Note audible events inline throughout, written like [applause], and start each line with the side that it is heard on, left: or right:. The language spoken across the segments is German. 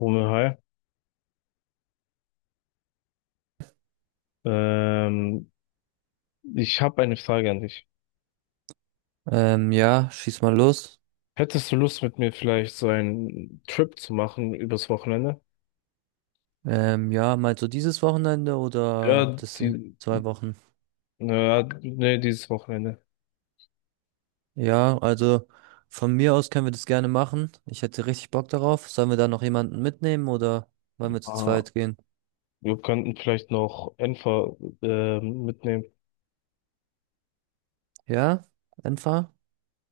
left: Romeo, hi. Ähm, Ich habe eine Frage an dich.
right: Ja, schieß mal los.
left: Hättest du Lust, mit mir vielleicht so einen Trip zu machen übers Wochenende?
right: Ja, meinst du dieses Wochenende oder
left: Ja,
right: das sind
left: die,
right: zwei Wochen?
left: naja, nee, dieses Wochenende.
right: Ja, also von mir aus können wir das gerne machen. Ich hätte richtig Bock darauf. Sollen wir da noch jemanden mitnehmen oder wollen wir zu
left: Ah,
right: zweit gehen?
left: wir könnten vielleicht noch Enfer mitnehmen.
right: Ja, einfach.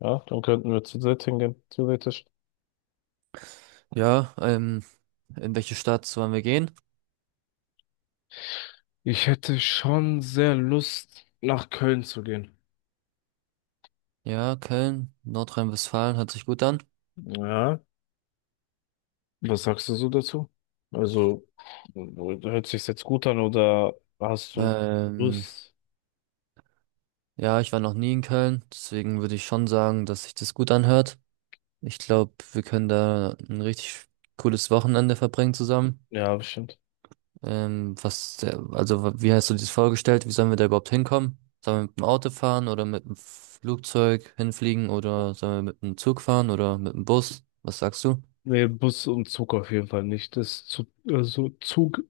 left: Ja, dann könnten wir zu dritt hingehen, theoretisch.
right: Ja, in welche Stadt sollen wir gehen?
left: Ich hätte schon sehr Lust, nach Köln zu gehen.
right: Ja, Köln, Nordrhein-Westfalen, hört sich gut an.
left: Ja, was sagst du so dazu? Also, hört sich jetzt gut an oder hast du
right: Ähm,
left: Lust?
right: ja, ich war noch nie in Köln, deswegen würde ich schon sagen, dass sich das gut anhört. Ich glaube, wir können da ein richtig cooles Wochenende verbringen zusammen.
left: Ja, bestimmt.
right: Was, der- also wa- Wie hast du dir das vorgestellt? Wie sollen wir da überhaupt hinkommen? Sollen wir mit dem Auto fahren oder mit dem Flugzeug hinfliegen oder sollen wir mit dem Zug fahren oder mit dem Bus? Was sagst du?
left: Nee, Bus und Zug auf jeden Fall nicht. Das ist zu, also Zug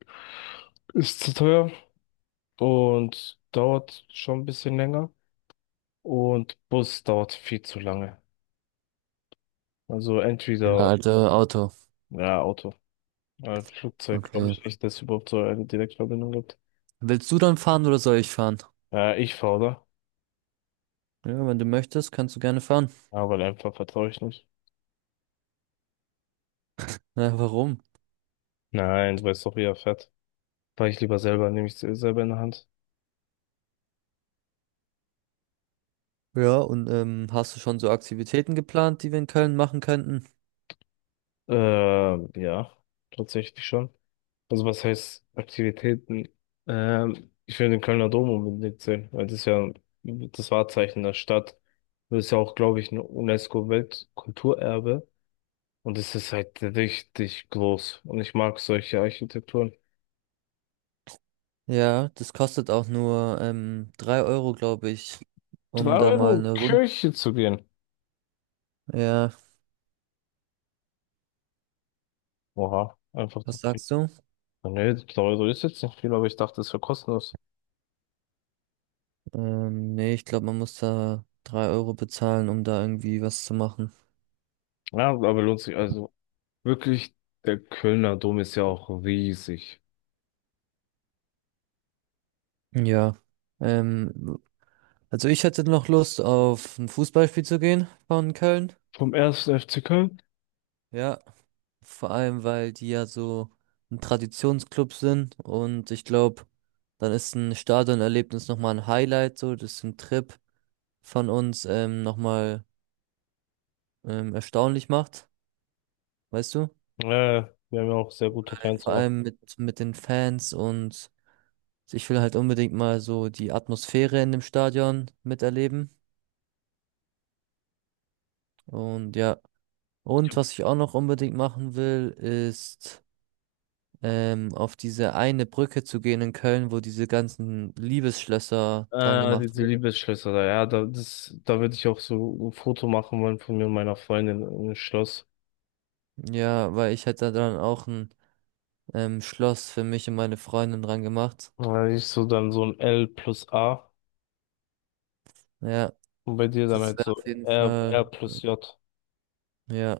left: ist zu teuer und dauert schon ein bisschen länger. Und Bus dauert viel zu lange. Also
right: Ja,
left: entweder,
right: Alter, Auto.
left: ja, Auto. Ja, Flugzeug glaube
right: Okay.
left: ich nicht, dass es überhaupt so eine Direktverbindung gibt.
right: Willst du dann fahren oder soll ich fahren?
left: Ja, ich fahre da.
right: Ja, wenn du möchtest, kannst du gerne fahren.
left: Aber einfach vertraue ich nicht.
right: Ja, warum?
left: Nein, du weißt doch, wie er fährt. Fahr ich lieber selber, nehme ich selber in der Hand.
right: Ja, und hast du schon so Aktivitäten geplant, die wir in Köln machen könnten?
left: Ja, tatsächlich schon. Also was heißt Aktivitäten? Ich will den Kölner Dom unbedingt sehen, weil das ist ja das Wahrzeichen der Stadt. Das ist ja auch, glaube ich, ein UNESCO-Weltkulturerbe. Und es ist halt richtig groß. Und ich mag solche Architekturen.
right: Ja, das kostet auch nur 3 Euro, glaube ich,
left: 3
right: um da mal
left: Euro
right: eine Runde.
left: Kirche zu gehen.
right: Ja,
left: Oha, einfach so
right: was
left: viel.
right: sagst du?
left: Nee, 3 Euro ist jetzt nicht viel, aber ich dachte, es wäre kostenlos.
right: Nee, ich glaube, man muss da 3 Euro bezahlen, um da irgendwie was zu machen.
left: Ja, aber lohnt sich. Also wirklich, der Kölner Dom ist ja auch riesig.
right: Ja. Ähm, also ich hätte noch Lust auf ein Fußballspiel zu gehen von Köln.
left: Vom ersten FC Köln.
right: Ja, vor allem, weil die ja so ein Traditionsclub sind und ich glaube, dann ist ein Stadionerlebnis nochmal ein Highlight, so, das ist ein Trip von uns nochmal erstaunlich macht, weißt du?
left: Äh, Wir haben ja auch sehr gute Fans
right: Vor
left: auch.
right: allem mit den Fans und ich will halt unbedingt mal so die Atmosphäre in dem Stadion miterleben. Und ja, und was ich auch noch unbedingt machen will, ist auf diese eine Brücke zu gehen in Köln, wo diese ganzen Liebesschlösser dran gemacht
left: Diese
right: wurden.
left: Liebesschlösser da, ja, da, das, da würde ich auch so ein Foto machen wollen von mir und meiner Freundin im Schloss.
right: Ja, weil ich hätte dann auch ein Schloss für mich und meine Freundin dran gemacht.
left: Ich so dann so ein L+A
right: Ja,
left: und bei dir dann
right: das
left: halt
right: wäre
left: so
right: auf jeden
left: R,
right: Fall,
left: R plus J.
right: ja.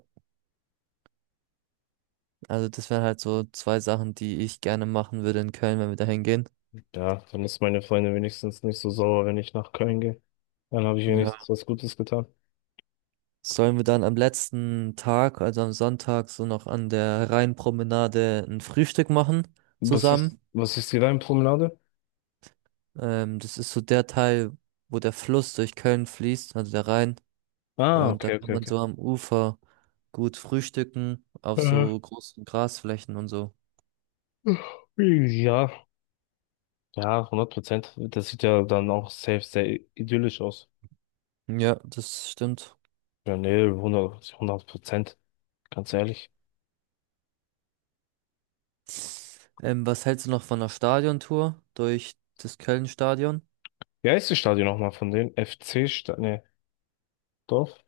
right: Also das wären halt so zwei Sachen, die ich gerne machen würde in Köln, wenn wir da hingehen.
left: Ja, dann ist meine Freundin wenigstens nicht so sauer, wenn ich nach Köln gehe. Dann habe ich wenigstens
right: Ja.
left: was Gutes getan.
right: Sollen wir dann am letzten Tag, also am Sonntag, so noch an der Rheinpromenade ein Frühstück machen
left: Was ist,
right: zusammen?
left: was ist die Leimpromenade?
right: Das ist so der Teil, wo der Fluss durch Köln fließt, also der Rhein.
left: Ah,
right: Und da
left: okay,
right: kann
left: okay,
right: man
left: okay.
right: so am Ufer gut frühstücken, auf
left: Äh,
right: so großen Grasflächen und so.
left: ja, ja, 100%. Das sieht ja dann auch safe sehr idyllisch aus.
right: Ja, das stimmt.
left: Ja, nee, hundert Prozent, ganz ehrlich.
right: Was hältst du noch von einer Stadiontour durch das Köln-Stadion?
left: Wie heißt das Stadion nochmal von denen? FC-Stadion, nee, Dorf?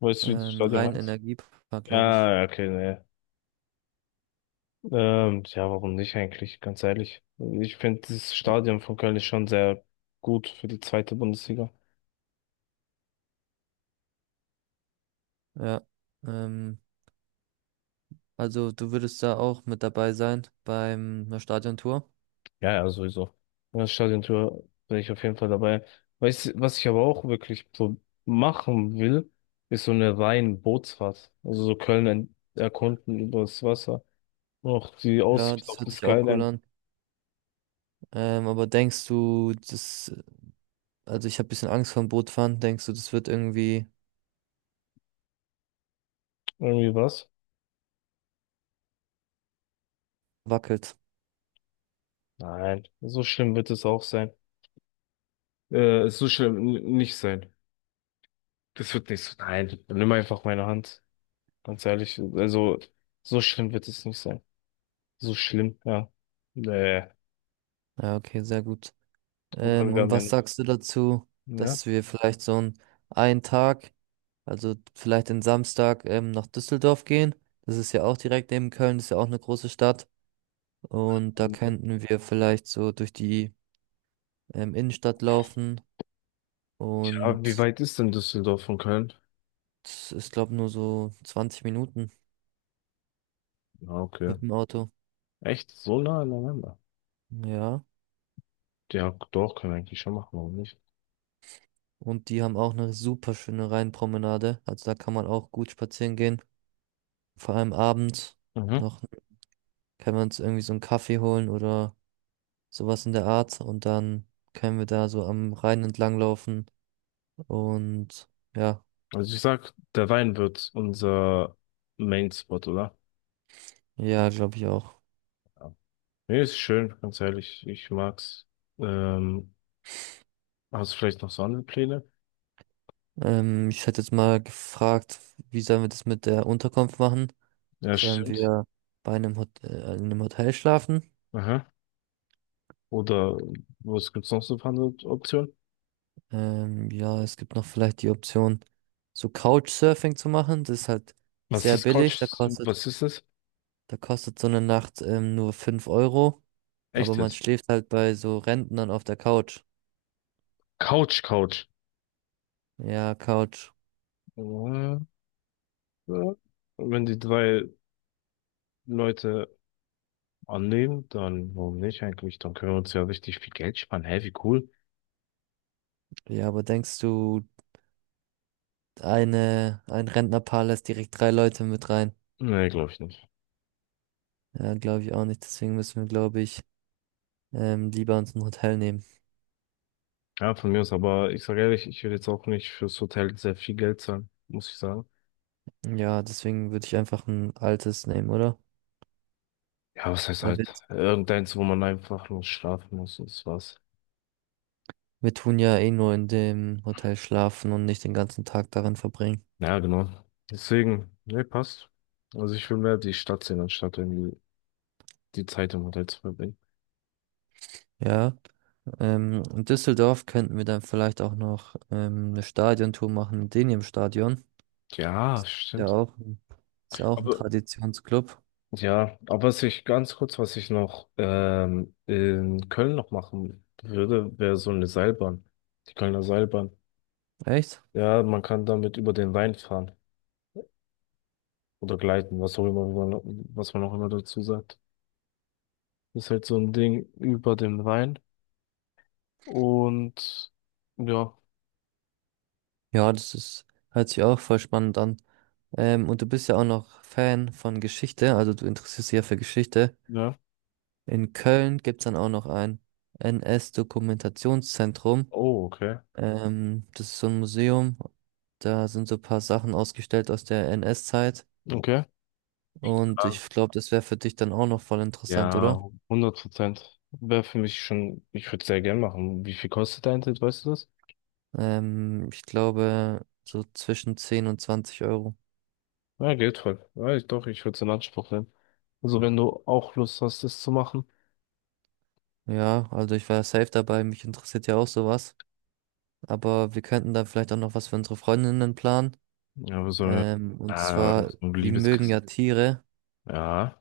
left: Weißt du, wie das Stadion
right: Rein
left: heißt?
right: Energiepark, glaube ich.
left: Ja, ja, okay, ne. Ja, warum nicht eigentlich, ganz ehrlich. Ich finde, das Stadion von Köln ist schon sehr gut für die zweite Bundesliga.
right: Ja. Ähm, also du würdest da auch mit dabei sein beim einer Stadiontour.
left: Ja, ja, sowieso. Und das Stadiontour bin ich auf jeden Fall dabei. Weißt, du, was ich aber auch wirklich so machen will, ist so eine rein Bootsfahrt. Also so Köln erkunden übers Wasser. Und auch die
right: Ja,
left: Aussicht
right: das
left: auf die
right: hört sich auch cool
left: Skyline.
right: an. Aber denkst du, das, also ich habe ein bisschen Angst vorm Bootfahren, denkst du, das wird irgendwie
left: Irgendwie was?
right: wackelt?
left: Nein, so schlimm wird es auch sein. So schlimm nicht sein. Das wird nicht so. Nein, nimm einfach meine Hand. Ganz ehrlich, also so schlimm wird es nicht sein. So schlimm, ja. Nee,
right: Ja, okay, sehr gut.
left: guck wir
right: Und
left: haben ja
right: was
left: noch.
right: sagst du dazu,
left: Ja.
right: dass wir vielleicht so einen Tag, also vielleicht den Samstag nach Düsseldorf gehen? Das ist ja auch direkt neben Köln, das ist ja auch eine große Stadt. Und da
left: Ähm,
right: könnten wir vielleicht so durch die Innenstadt laufen.
left: Ja, wie
right: Und
left: weit ist denn Düsseldorf von Köln?
right: es ist, glaube nur so 20 Minuten
left: Ja, okay.
right: mit dem Auto.
left: Echt? So nah aneinander?
right: Ja.
left: Ja, doch, können wir eigentlich schon machen, warum nicht?
right: Und die haben auch eine super schöne Rheinpromenade. Also da kann man auch gut spazieren gehen. Vor allem abends
left: Mhm.
right: noch können wir uns irgendwie so einen Kaffee holen oder sowas in der Art. Und dann können wir da so am Rhein entlang laufen. Und ja,
left: Also ich sag, der Wein wird unser Main-Spot, oder?
right: ja, glaube ich auch.
left: Ja. Nee, ist schön, ganz ehrlich. Ich mag's. Ähm, Hast du vielleicht noch so andere Pläne?
right: Ich hätte jetzt mal gefragt, wie sollen wir das mit der Unterkunft machen?
left: Ja,
right: Sollen
left: stimmt.
right: wir bei einem Hot in einem Hotel schlafen?
left: Aha. Oder was gibt's noch so für andere Optionen?
right: Ja, es gibt noch vielleicht die Option, so Couchsurfing zu machen. Das ist halt
left: Was
right: sehr
left: ist Couch?
right: billig.
left: Was ist das?
right: Da kostet so eine Nacht nur 5 Euro.
left: Echt
right: Aber man
left: jetzt?
right: schläft halt bei so Rentnern auf der Couch.
left: Couch, Couch.
right: Ja, Couch.
left: Ja, ja. Wenn die drei Leute annehmen, dann warum nicht eigentlich? Dann können wir uns ja richtig viel Geld sparen. Hä, wie cool?
right: Ja, aber denkst du, ein Rentnerpaar lässt direkt drei Leute mit rein?
left: Nee, glaube ich nicht.
right: Ja, glaube ich auch nicht. Deswegen müssen wir, glaube ich, lieber uns ein Hotel nehmen.
left: Ja, von mir aus, aber ich sage ehrlich, ich will jetzt auch nicht fürs Hotel sehr viel Geld zahlen, muss ich sagen.
right: Ja, deswegen würde ich einfach ein altes nehmen, oder?
left: Ja, was heißt
right: Weil wir
left: halt? Irgendeins, wo man einfach nur schlafen muss und das war's.
right: Wir tun ja eh nur in dem Hotel schlafen und nicht den ganzen Tag darin verbringen.
left: Ja, genau. Deswegen, ne, passt. Also ich will mehr die Stadt sehen, anstatt irgendwie die Zeit im Hotel zu verbringen.
right: Ja, in Düsseldorf könnten wir dann vielleicht auch noch eine Stadiontour machen mit denen im Stadion.
left: Ja,
right: Ja,
left: stimmt.
right: auch, ist ja auch ein
left: Aber
right: Traditionsclub.
left: ja, aber was ich noch in Köln noch machen würde, wäre so eine Seilbahn. Die Kölner Seilbahn.
right: Echt?
left: Ja, man kann damit über den Rhein fahren oder gleiten, was auch immer, was man auch immer dazu sagt. Ist halt so ein Ding über dem Rhein. Und ja,
right: Ja, das ist, hört sich auch voll spannend an. Und du bist ja auch noch Fan von Geschichte, also du interessierst dich ja für Geschichte.
left: ja.
right: In Köln gibt's dann auch noch ein NS-Dokumentationszentrum.
left: Oh, okay,
right: Das ist so ein Museum. Da sind so ein paar Sachen ausgestellt aus der NS-Zeit.
left: okay.
right: Und
left: Ja,
right: ich glaube, das wäre für dich dann auch noch voll interessant, oder?
left: ja, hundert Prozent. Wäre für mich schon, ich würde sehr gern machen. Wie viel kostet dein Ticket, weißt du das?
right: Ich glaube, so zwischen 10 und 20 Euro.
left: Ja, geht voll. Ja, ich, doch, ich würde es in Anspruch nehmen. Also wenn du auch Lust hast, das zu machen.
right: Ja, also ich war safe dabei. Mich interessiert ja auch sowas. Aber wir könnten dann vielleicht auch noch was für unsere Freundinnen planen.
left: Ja, aber so so
right: Und zwar,
left: ein
right: die mögen
left: Liebeskuss.
right: ja Tiere.
left: Ja.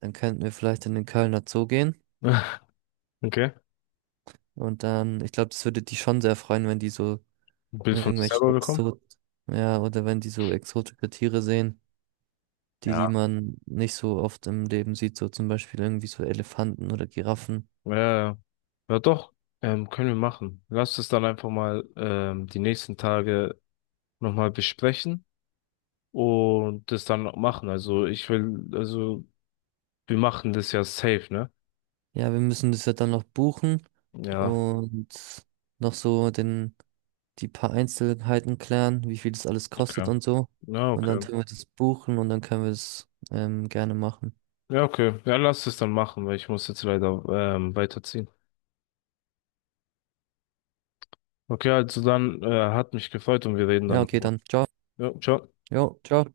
right: Dann könnten wir vielleicht in den Kölner Zoo gehen.
left: [laughs] Okay.
right: Und dann, ich glaube, das würde die schon sehr freuen, wenn die so
left: Ein Bild von sich
right: irgendwelche
left: selber bekommen?
right: Exot, ja, oder wenn die so exotische Tiere sehen, die
left: Ja.
right: man nicht so oft im Leben sieht, so zum Beispiel irgendwie so Elefanten oder Giraffen.
left: Ja, ja doch, können wir machen. Lass es dann einfach mal die nächsten Tage nochmal besprechen. Und das dann machen. Also ich will, also wir machen das ja safe, ne?
right: Ja, wir müssen das ja dann noch buchen
left: Ja,
right: und noch so den, die paar Einzelheiten klären, wie viel das alles kostet
left: okay.
right: und so.
left: Ja,
right: Und dann
left: okay.
right: tun wir das buchen und dann können wir das gerne machen.
left: Ja, okay. Ja, lass es dann machen, weil ich muss jetzt leider weiterziehen. Okay, also dann hat mich gefreut und wir reden
right: Ja,
left: dann
right: okay,
left: nochmal.
right: dann. Ciao.
left: Ja, ciao.
right: Jo, ciao.